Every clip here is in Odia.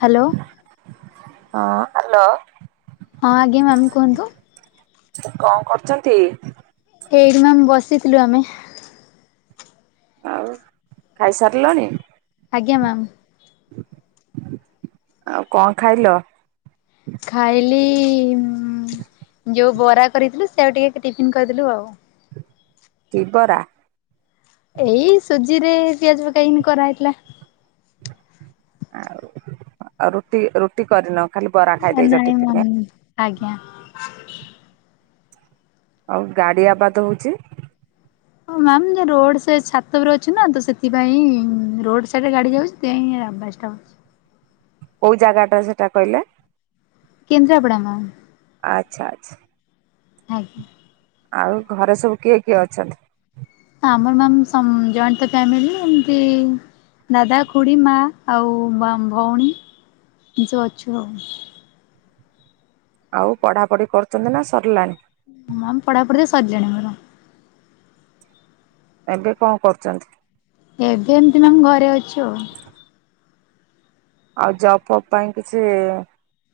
ହ୍ୟାଲୋ ହଁ ହାଲୋ। ହଁ ଆଜ୍ଞା ମ୍ୟାମ୍ କୁହନ୍ତୁ। କଣ କରୁଛନ୍ତି? ଏଇଠି ମ୍ୟାାମ ବସିଥିଲୁ ଆମେ ଆଉ ଖାଇସାରିଲଣି? ଆଜ୍ଞା ମ୍ୟାମ୍। ଆଉ କଣ ଖାଇଲ? ଖାଇଲି ଉଁ ଯୋଉ ବରା କରିଥିଲୁ ସେଆ ଟିକେ ଟିଫିନ୍ କରିଦେଲୁ ଆଉ।। କି ବରା? ଏଇ ସୁଜି ରେ ପିଆଜ ପକାହେଇନି କରା ହେଇଥିଲା। ଆଉ ଆଉ ରୁଟି ରୁଟି କରିନ ଖାଲି ବରା ଖାଇ ଦେଇଛ ନାଇଁ ମ୍ୟାମ୍ ଟିଫିନ ଆଜ୍ଞା। ଆଉ ଗାଡ଼ି ଆବାଦ ହେଉଛି। ହଁ ମ୍ୟାାମ ରୋଡ ସେ ଛାତ ଉପରେ ଅଛି ନା ତ ସେଥିପାଇଁ ରୋଡ ସାଇଡରେ ଗାଡି ଯାଉଛି। [unintelligible] କୋଉ ଜାଗାଟା ସେଟା କହିଲେ। କେନ୍ଦ୍ରାପଡ଼ା ମ୍ୟାମ୍। ଆଚ୍ଛା ଆଚ୍ଛା। ଆଜ୍ଞା। ଆଉ ଘରେ ସବୁ କିଏ କିଏ ଅଛନ୍ତି? ଆମର ମାମ ସମ୍ ଜଏଣ୍ଟ ତ ଫ୍ୟାମିଲି ଏମତି। ଦାଦା ଖୁଡି ମା ଆଉ ଭଉଣୀ ଯ ଅଛୁ ଆଉ। ଆଉ ପଢ଼ାପଢ଼ି କରୁଛନ୍ତି ନା ସରିଲାଣି। ହଁ ପଢ଼ା ପଢି ସରିଲାଣି ମୋର। ଏବେ କଣ କରୁଛନ୍ତି? ଏବେ ଏମିତି ମାମ ଘରେ ଅଛି ଆଉ। [inaudible] ଆଉ ଜବ ଫବ୍ ପାଇଁ କିଛି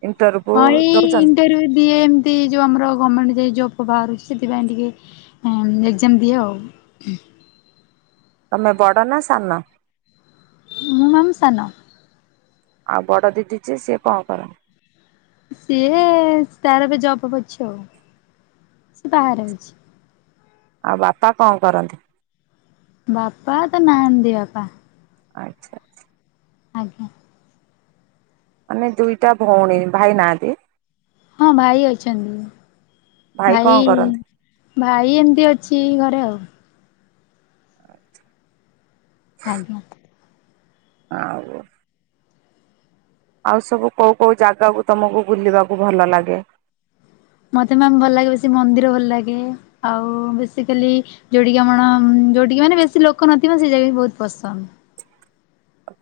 ଇଣ୍ଟରବ୍ୟୁ। ହଁ ଏଇ ଇଣ୍ଟରଭ୍ୟୁ ଦିଏ। ସେ ଯଉ ଆମର ଗଭର୍ଣ୍ଣମେଣ୍ଟ ଯ ଜବ୍ ବାହାରୁଛି ସେଥିପାଇଁ ଟିକେ ଏକଜାମ ଦିଏ ଆଉ। ତମେ ବଡ଼ ନା ସାନ। ମୁଁ ମାମ୍ ସାନ। ଆଉ ବଡ଼ ଦିଦି ଯେ ସିଏ କଣ କରନ୍ତି? ସିଏ ତାର ଏବେ ଜବ ଅଛି ଆଉ। ବାହାରେ ଅଛି। ଆଉ ବାପା କଣ କରନ୍ତି? ବାପା ତ ନାହାନ୍ତି ବାପା। ଆଚ୍ଛା। ଆଜ୍ଞା। ମାନେ ଦୁଇଟା ଭଉଣୀ ଭାଇ ନାହାନ୍ତି। ହଁ ଭାଇ ଅଛନ୍ତି କଣ ଭାଇ। କରନ୍ତି? ଭାଇ ଏମତି ଅଛି ଘରେ ଆଉ। ଆଜ୍ଞା। ଆଉ। ଆଉ ସବୁ କେଉ କଉ ଜାଗାକୁ ତମକୁ ବୁଲିବାକୁ ଭଲ ଲାଗେ? ମତେ ମ୍ୟାମ ଭଲ ଲାଗେ ବେଶୀ ମନ୍ଦିର ଭଲ ଲାଗେ। ଆଉ ବେସିକାଲି। ଯୋଉଠି କିି ଆମର ଯୋଉଠିକି ମାନେ ବେଶୀ ଲୋକ ନଥିବା ସେଇଟା ବି ବହୁତ ପସନ୍ଦ।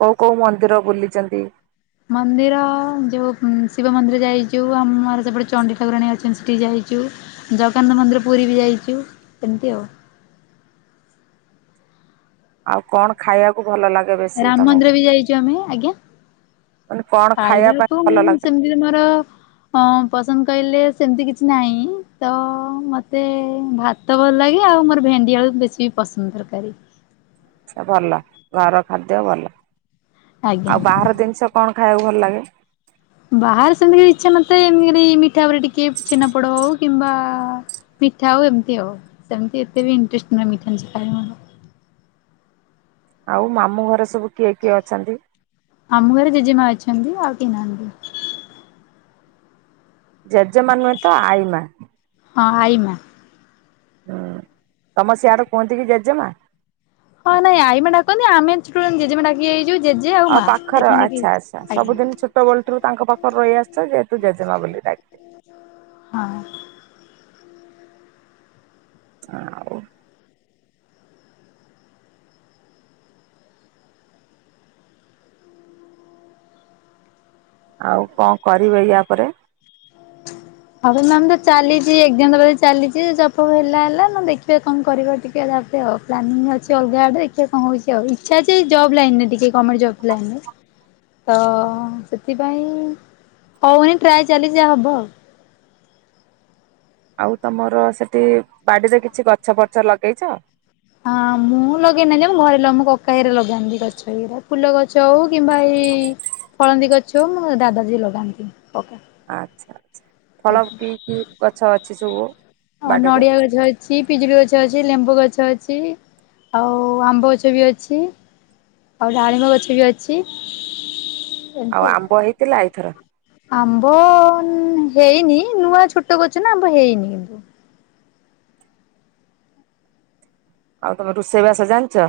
କୋଉ କୋଉ ମନ୍ଦିର ବୁଲିଛନ୍ତି? ମନ୍ଦିର ଯେଉଁ ଶିବ ମନ୍ଦିର ଯାଇଛୁ ଆମର ସେପଟେ ଚଣ୍ଡି ଠାକୁରାଣୀ ଅଛନ୍ତି ସେଠି ଯାଇଛୁ। ଜଗନ୍ନାଥ ମନ୍ଦିର ପୁରୀ ବି ଯାଇଛୁ ସେମିତି ଆଉ। ଆଉ କଣ ଖାଇବାକୁ ଭଲ ଲାଗେ ବେଶୀ ରାମ ମନ୍ଦିର ତମକୁ? ବି ଯାଇଚୁ ଆମେ ଆଜ୍ଞା ମାନେ କଣ ଖାଇବା ପାଇଁ ଭଲ ଲାଗେ? ସିନେମର। ହଁ ପସନ୍ଦ କହିଲେ ସେମିତି କିଛି ନାହିଁ ତ ମୋତେ ଭାତ- ଭାତ ଭଲ ଲାଗେ ଆଉ ମୋର ଭେଣ୍ଡି ଆଳୁ ବେଶୀ ବି ପସନ୍ଦ ତରକାରୀ। ଆଛ ଭଲ ଘର ଖାଦ୍ୟ ଭଲ। ଆଜ୍ଞା। ଆଉ ବାହାର ଜିନିଷ କଣ ଖାଇବାକୁ ଭଲ ଲାଗେ? ବାହାରେ ସେମିତିକ ଇଚ୍ଛା ମୋତେ ଏମତି ମିଠା ଉପରେ ଟିକେ ଛେନାପୋଡ ହଉ କିମ୍ବା- ମିଠା ଆଉ ଏମିତି ଆଉ। ସେମିତି ଏତେ ବି ଇଣ୍ଟରେଷ୍ଟ ନୁହେଁ ମିଠା ଖା- ଆଉ ମାମୁଁ ଘରେ ସବୁ କିଏ କିଏ ଅଛନ୍ତି। ମାମୁ ଘରେ ଜେଜେମା ଅଛନ୍ତି ଆଉ କେହି ନାହାନ୍ତି। ଜେଜେମା ନୁହେଁ ତ ଆଇ ମା। ହଁ ଆଇ ମା। ହୁଁ ତମ ସେଆଡେ଼ କୁହନ୍ତି କିି ଜେଜେମା। ହଁ ନାଇଁ ଆଇ ଡାନ୍ତି ଆମେ ଛୋଟ ବେଳେ ଜେଜେମା ଡା ଆଉ ପାଖରେ ଆଚ୍ଛା ଆଚ୍ଛା ଆଜ୍ଞା ସବୁଦିନ ଛୋଟବେଳ ରୁ ତାଙ୍କ ପାଖରେ ରହି ଆସଛ ଯେ ଜେଜେମା ବୋଲି ଡାକେ। ହଁ। ଆଉ। ଆଉ କଣ କରିବେ ୟା ପରେ। ହ ମାମ ତ ଚାଲିଛି ଏଗଜାମ ଦେବାରେ ଚାଲିଛି ଜବ ଫବ ହେଲା ହେଲା ନହେଲେ ଦେଖିବା କଣ କରିବ ଟିକେ ତାପରେ ଆଉ। ପ୍ଳାନିଙ୍ଗୀ ଅଛି ଅଲଗା ଆଡେ ଦିଖିବା କଣ ହଉଛି ଆଉ ଇଛା ଜବ ଲାଇନ ରେ ଟିକେ ଗମେଣ୍ଟ ଜବ ଲାଇନ ରେ। ତ ସେଥିପାଇଁ ହଉନି ଟ୍ରାଏ ଚାଲି ଯାହା ହବ ଆଉ। ଆଉ ତମର ସେଠି ବାଡିରେ କିଛି ଗଛ ଫଛ ଲଗେଇଛ। ହଁ ମୁଁ ଲଗେଇନାହାଁ ଯେ ମୋ ଘରେ ଲ କକା ହେରା ଲଗାନ୍ତି ଗଛ ଗୁରା ଫୁଲ ଗଛ। ଗଛ ହଉ କିମ୍ବା ଏଇ ଫଳନ୍ଦୀ ଗଛ ହଉ ମୋ ଦାଦାଜୀ ଲଗାନ୍ତି କକା। ଆଚ୍ଛା ଆଛା ଫଳ ଆଜ୍ଞା। କି କି ଗଛ ଅଛି ସବୁ ଅ ବାଡ଼ିରେ। ନଡ଼ିଆ ଗଛ ଅଛି ପିଜୁଳି ଗଛ ଅଛି ଲେମ୍ବୁ ଗଛ ଅଛି ଆଉ ଆମ୍ବ ଗଛ ବି ଅଛି। ଆଉ ଡାଳିବ ଗଛ ବି ଅଛି। ଆଉ ଆମ୍ବ ହେଇଥିଲା ଏଇଥରକ। ଆମ୍ବ ହେଇନି ନୂଆ ଛୋଟ ଗଛ ନା ଆମ୍ବ ହେଇନି କିନ୍ତୁ। ଆଉ ତମେ ରୋଷେଇବାସ ଜାଣିଛ।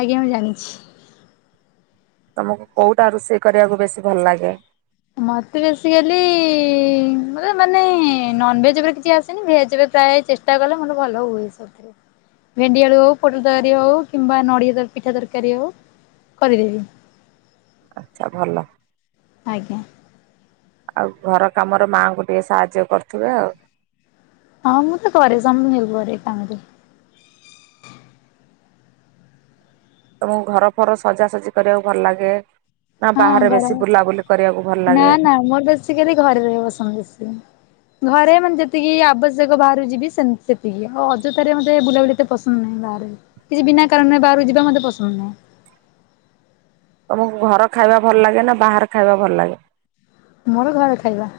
ଆଜ୍ଞା ମୁଁ ଜାଣିଛି। ତମକୁ କୋଉଟା ରୋଷେଇ କରିବାକୁ ବେଶୀ ଭଲ ଲାଗେ। ମତେ ବେସିକାଲି ମ ମାନେ ନ୍ନଭେଜ ଉପରେ କିଛି ଆସେନି ଭେଜରେ ପ୍ରାୟ ଚେଷ୍ଟା ଚେଷ୍ଟା କଲେ ମୋର ଭଲ ହୁଏ ସେଥିରେ। ଭେଣ୍ଡିଆଳୁ ହଉ ପୋଟଳ ତରକାରୀ ହଉ କିମ୍ବା ନଡ଼ିଆ ପିଠା ତରକାରୀ ହଉ କରିଦେବି। ଆଚ୍ଛା ଭଲ। ଆଜ୍ଞା। ଆଉ ଘର କାମରେ ମାଆଙ୍କୁ ଟିକେ ସାହାଯ୍ୟ କରୁଥିବେ ଆଉ। ହଁ ମୁଁ ତ କରେ ସମନ୍ତିକୁ କରେ କାମରେ। ତମକୁ ଘର ଫର ସଜାସଜି କରିବାକୁ ଭଲ ଲାଗେ। ନା ହଁ ବାହାରେ ଘର ବେଶୀ ବୁଲାବୁଲି କରିବାକୁ ଭଲ ଲାଗେ। ସେ ଖାଲି ଘରେ ରବା ପସନ୍ଦ କରେ। ଘରେ ମାନେ ଯେତିକି ଆବଶ୍ୟକ ବାହାରୁ ଯିବି ସେତିକି ଆଉ ଅଯଥାରେ ମତେ ବୁଲାବୁଲିତ ପସନ୍ଦ ନାହିଁ ବାହାରେ କିଛି ବିନା କାରଣରେ ବାହାରୁ ଯିବା ମୋତେ ପସନ୍ଦ ନାହିଁ। ତମକୁ ଘର ଖାଇବା ଭଲ ଲାଗେ ନା ବାହାର ଖାଇବା ଭଲ ଲାଗେ। ମୋର ଘରେ ଖାଇବା।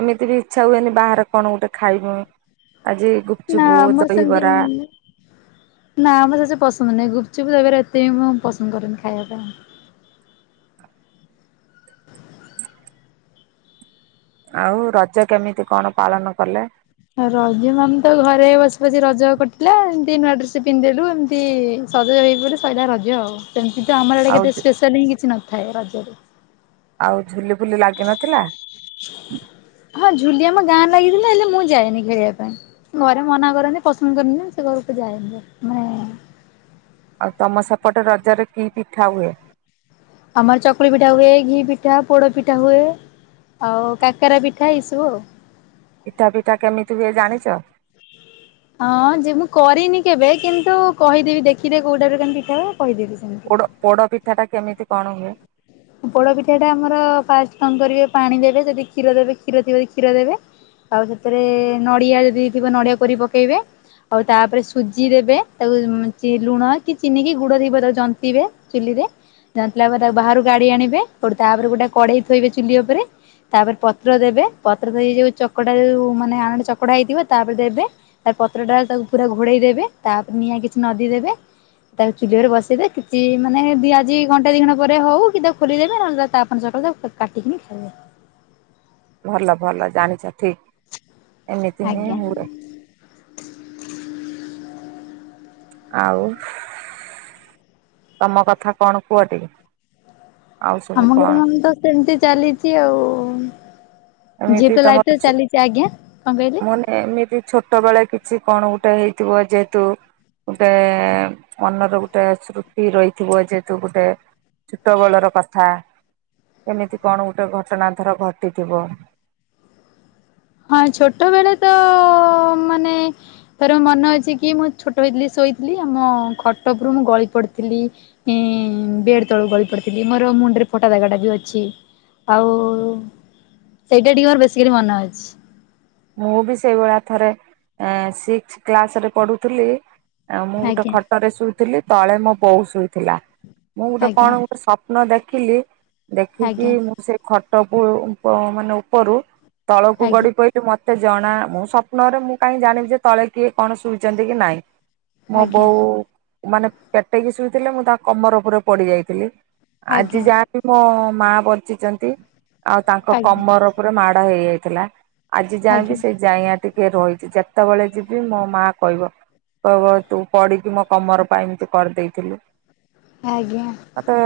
ଏମିତି ବି ଇଚ୍ଛା ହୁଏନି ବାହାରେ କଣ ଗୋଟେ ଖାଇବୁ ଆଜି ଗୁ ନାଁ ମୋର ସେମତି ନୁହଁ। ନା ମ ସେତେ ପସନ୍ଦ ନାହିଁ ଗୁପଚୁପ୍ ଦହି ବାର ଏତେ ମୁଁ ପସନ୍ଦ କରରେନି ଖାଇବା ପାଇଁ। ଆଉ ରଜ କେମିତି କଣ ପାଳନ କଲେ। ରଜ ମାମ ତ ଘରେ ବସି ବସି ରଜ କଟିଲା ଏମିତି ନୂଆ ଡ୍ରେସ ପିନ୍ଧିଦେଲୁ ଏମିତି ସଜ ହେ ସରିଲା ରଜ ଆଉ ସେମିତି ତ ଆମର ଆଡ଼େ ଆଉ କେତେ ସ୍ପେଶାଲ୍ ହିଁ କିଛି ନ ଥାଏ ରଜରେ ଆଉ ଝୁଲି ଫୁଲି ଲାଗିନଥିଲା। ହଁ ଝୁଲି ଆମ ଗାଁ ଲାଗିଥିଲା ହେଲେ ମୁଁ ଯାଏନି ଖେଳିବା ପାଇଁ। ଘରେ ମନା କରନ୍ତି ପସନ୍ଦ କରନ୍ତି ମୁ ସେ ଘରକୁ ଯାନ୍ତି ମାନେ ଆଉ ତମ ସେପଟ ରଜରେ କି ପିଠା ହୁଏ। ଆମର ଚକୁଳି ପିଠା ହୁଏ ଘି ପିଠା ପୋଡ ପିଠା ହୁଏ। ଆଉ କାକରା ପିଠା ଏଇ ସବୁ ଆଉ। ପିଠା ପିଠା କେମିତି ହୁଏ ଜାଣିଛ। ହଁ ଯେ ମୁଁ କରିନି କେବେ କିନ୍ତୁ କହିଦେବି ଦେଖିଦେ କୋଉଟାରୁ କେମତି ପିଠା ହବ କହିଦେବି। ସେମିତି। ପୋଡ ପିଠା ଟା କେମିତି କଣ ହୁଏ? ଉପଳ ପିଠାଟା ଆମର ଫାଷ୍ଟ କଣ କରିବେ ପାଣି ଦେବେ ଯଦି କ୍ଷୀର ଦେବେ କ୍ଷୀର ଥିବ ଯଦି କ୍ଷୀର ଦେବେ। ଆଉ ସେଥିରେ ନଡିଆ ଯଦି ଥିବ ନଡିଆ କରି ପକେଇବେ। ଆଉ ତାପରେ ସୁଜି ଦେବେ ତାକୁ ଲୁଣ କି ଚିନି କିି ଗୁଡ ଥିବ ତାକୁ ଜନ୍ତିବେ। ଚୁଲିରେ ଜାିଲା ପରେ ତାକୁ ବାହାରାରୁ ଗାଡି ଆଣିବେୋ ତାପରେ ଗୋଟେ କଡେଇ ଥୋଇବେ ଚୁଲି ଉପରେ। ତାପରେ ପତ୍ର ଦେବେ ପତ୍ର ଦେଇ ଯୋଉ ଚକଟା ଯୋଉ ମାନେ ଆଣଟ ଚକଡା ହେଇଥିବ ତାପରେ ଦେବେ। ତା ପତ୍ରଟା ତାକୁ ପୁରା ଘୋଡ଼େଇ ଦେବେ ତାପରେ ନିଆଁ କିଛି ନଦୀ ଦେବେ। ତାକୁ ଚୁଲି ଉପରେ ବସେଇଦେ କିଛି ମାନେ ଦି ଆଜି ଘଣ୍ଟେ ଦି ଘଣ୍ ପରେ ହଉ। କିଦ ଖୋଲିଦେବେ ନହେଲେ ତାପଣ ସକାଳ ତ କାକି ଖାଇବେ। ଭଲ ଭଲ ଜାଣିଛ ଠିକ ଏମିତି ହିଁ ଆଜ୍ଞା ହୁଏ। ଆଉ। ତମ କଥା କଣ କୁହ ଟିକେ? ଆଉ ସବୁ ଆମ କଣ? ଗର ତ ସେମିତି ଚାଲିଛି ଆଉ। ଏମିତି ଝିଏ ତ ତମର ଲାଇଫ ଛୁ ଚାଲିଛି ଆଜ୍ଞା କଣ କହିଲି। ମାନେ ଏମିତି ଛୋଟ ବେଳେ କିଛି କଣ ଗୋଟେ ହେଇଥିବ ଯେହେତୁ। ଗୋଟେ ମନର ଗୋଟେ ସ୍ମୁତି ରହିଥିବ ଯେହେତୁ ଗୋଟେ। ଛୋଟ ବେଳର କଥା ଏମିତି କଣ ଗୋଟେ ଘଟଣା ଧର ଘଟିଥିବ। ହଁ ଛୋଟ ବଳେ ତ ମାନେ ତର ମନେ ଅଛି କି ମୁଁ ଛୋଟ ହେଇଥିଲି ଶୋଇଥିଲି ଆମ ଖଟ ଉପରୁ ମୁଁ ଗଳି ପଡିଥିଲି। ହଁ ବେଡ ତଳକୁ ଗଳି ପଡିଥିଲି ମୋର ମୁଣ୍ଡରେ ଫୋଟା ଦାଗା ଟା ବି ଅଛି। ଆଉ ସେଇଟା ଟିକେ ମୋର ବେଶୀକରି ମନେ ଅଛି। ମୁଁ ବି ସେଇଭଳିଆ ଥରେ ସିକ୍ସ କ୍ଲାସରେ ପଢ଼ୁଥିଲି। ଆ ମୁଁ ଗୋଟେ ଆଜ୍ଞା ଖଟରେ ଶୋଇଥିଲି ତଳେ ମୋ ବୋଉ ଶୋଇଥିଲା ମୁଁ ଗୋଟେ ଆଜ୍ଞା କଣ ସ୍ୱପ୍ନ ଦେଖିଲି ଦେଖିକି ଆଜ୍ଞା। ମୁଁ ସେ ଖଟ ପୁ ମାନେ ଉପରୁ ତଳକୁ ଆଜ୍ଞା ଗଡି ପ ମତେ ଜଣା ମୁଁ ସ୍ୱପ୍ନରେ ମୁଁ କାହିଁ ଜାଣିବି ଯେ ତଳେ କିଏ କଣ ଶୋଇଛନ୍ତି କି ନାଇଁ। ମୋ ଆଜ୍ଞା ବୋଉ ମାନେ ପେଟେଇକି ଶୋଇଥିଲେ ମୁଁ ତା କମର ଉପରେ ପଡିଯାଇଥିଲି। ଆଜି ଆଜ୍ଞା ଯାହାବି ମୋ ମା ବଞ୍ଚିଛନ୍ତି ଆଉ ତାଙ୍କ ଆଜ୍ଞା କମର ପୁରା ମାଡ଼ ହେଇଯାଇଥିଲା। ଆଜି ଯାଏଁବି ଆଜ୍ଞା ସେଇ ଜାଇଆ ଟିକେ ରହିଛି ଯେତେବେଳେ ଯିବି ମୋ ମା କହିବ। କ ତୁ ପଢିକି ମୋ କମର ପାଇଁ ଏମିତି କରିଦେଇଥିଲୁ ଆଜ୍ଞା। ମ ତ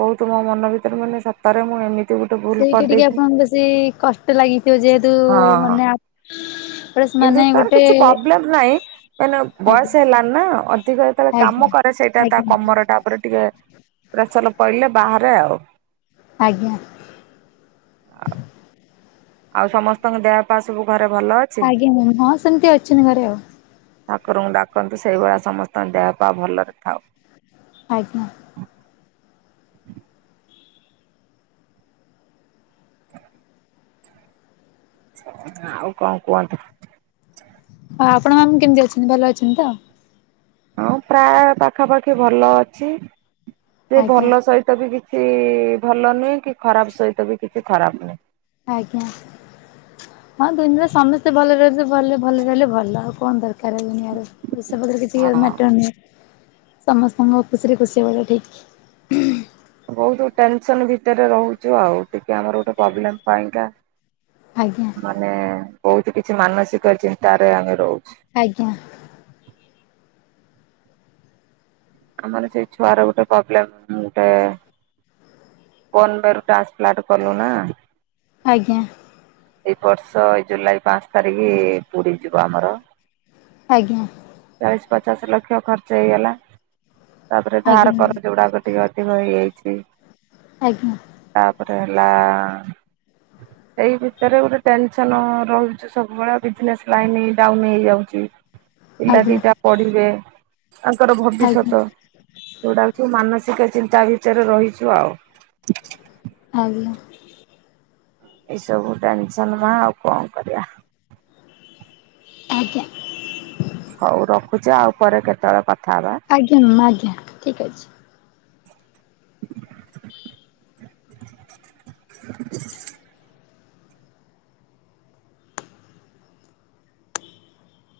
ବହୁତ ମୋ ମନ ଭିତରେ ମାନେ ସତରେ ମୁଁ ଏମିତି ଗୋଟେ ଭୁଲ ସେଇଟା ଟିକେ କରିଦେଇଥିଲି। ଆପଣଙ୍କୁ ବେଶୀ କଷ୍ଟ ଲାଗିଥିବ ଯେହେତୁ ମାନେ ପ୍ରେସ୍ ମାନେ ହିନ୍ଦୁସ୍ଥାନ ଗୋଟେ କିଛି ପ୍ରୋବ୍ଲେମ ନାହିଁ ମାନେ ଆଜ୍ଞା ବୟସ ହେଲାଣି ନା ଅଧିକ। ଯେତଳେ ଆଜ୍ଞା କାମ କରେ ସେଇଟା ତା ଆଜ୍ଞା କମରଟା ଉପରେ ଟିକେ ପ୍ରେସର ପଇଲେ ବାହାରେ ଆଉ। ଆଜ୍ଞା। ଆଉ ସମସ୍ତଙ୍କ ଦେହ ପା ସବୁ ଘରେ ଭଲ ଅ ଆଜ୍ଞା ମୁ ହଁ ସେମିତି ଅଛନ୍ତି ଘରେ ଆଉ। ଠାକୁରଙ୍କୁ ଡାକନ୍ତୁ ସେଇଭଳିଆ ସମସ୍ତଙ୍କ ଦେହ ପା ଭଲରେ ଥାଉ। ଆଜ୍ଞା। ଆଉ କଁ କୁହନ୍ତୁ? ହଁ ଆପଣ ମାନେ କେମିତି ଅଛନ୍ତି ଭଲ ଅଛନ୍ତି ତ? ହଁ ପ୍ରାୟ ପାଖାପାଖି ଭଲ ଅଛି, ସେ ଆଜ୍ଞା ଭଲ ସହିତ ବି କି ଛି ଭଲ ନୁହେଁ କି ଖରାପ ସହିତ ବି କିଛି ଖରାପ ନୁହେଁ। ଆଜ୍ଞା। ହଁ ଦୁନିଆରେ ସମସ୍ତେ ଭଲ ରହିବେ ଭଲ ଭଲରେ ରହିଲେ ଭଲ ଆଉ କଁ ଦରକାର ଏ ଦୁନିଆରେ। ପଇସା ପତ୍ର କିଛି ହଁ। ମ୍ୟାଟର ନୁହେଁ ସମସ୍ତଙ୍କ ଖୁସିରେ ଖୁସି ହେବାଟା ଠିକ୍। ବହୁତ ଟେନସନ ଭିତରେ ରହୁଚୁ ଆଉ ଟିକେ ଆମର ଗୋଟେ ପ୍ରୋବ୍ଲେମ ପାଇଁ କା ଆଜ୍ଞା। ମାନେ ବହୁତ କିଛି ମାନସିକ ଚିନ୍ତାରେ ଆମେ ରହୁଚୁ। ଆଜ୍ଞା। ଆମର ସେଇ ଛୁଆର ଗୁଟେ ପ୍ରୋବ୍ଲେମ ଗୁଟେ [unintelligible] ଟ୍ରାନ୍ସପ୍ଲାଣ୍ଟ କଲୁ ନା ଆଜ୍ଞା। ଏଇ ବର୍ଷ ଏଇ ଜୁଲାଇ ପାଞ୍ଚ ତାରିଖ୍ ପୁରୀ ଯିବ ଆମର। ଆଜ୍ଞା। ଚାଳିଶ ପଚାଶ ଲକ୍ଷ ଖର୍ଚ୍ଚ ହେଇଗଲା ତାପରେ ଧାର ଆଜ୍ଞା କରଜ ଗୁଡାକ ଟିକେ ଅଧିକ ହେଇଯାଇଚି। ଆଜ୍ଞା। ତାପରେ ହେଲା ଏଇ ଭି ଭିତରେ ଗୋଟେ ଟେନସନ ରହୁଚି ସବୁବେଳେ ବିଜିନେସ ଲାଇନ ଡାଉନ ହେଇଯାଉଚି। ପିଲା ଆଜ୍ଞା ଦିଟା ପଢିବେ ତାଙ୍କର ଆଜ୍ଞା ଭବିଷ୍ୟତ। ଯଉଟାକି ମାନସିକ ଚିନ୍ତା ଭିତରେ ରହିଚୁ ଆଉ। ଆଜ୍ଞା। ଏସବୁ ଟେନସନ୍ ମା ଆଉ କଁ କରିବା? ଆଜ୍ଞା। ହଉ ରଖୁଚି ଆଉ ପରେ କେତବେଳେ କଥା ହବା। ଆଜ୍ଞା ମାମ୍ ଆଜ୍ଞା ଠିକ୍ ଅଛି। [unintelligible]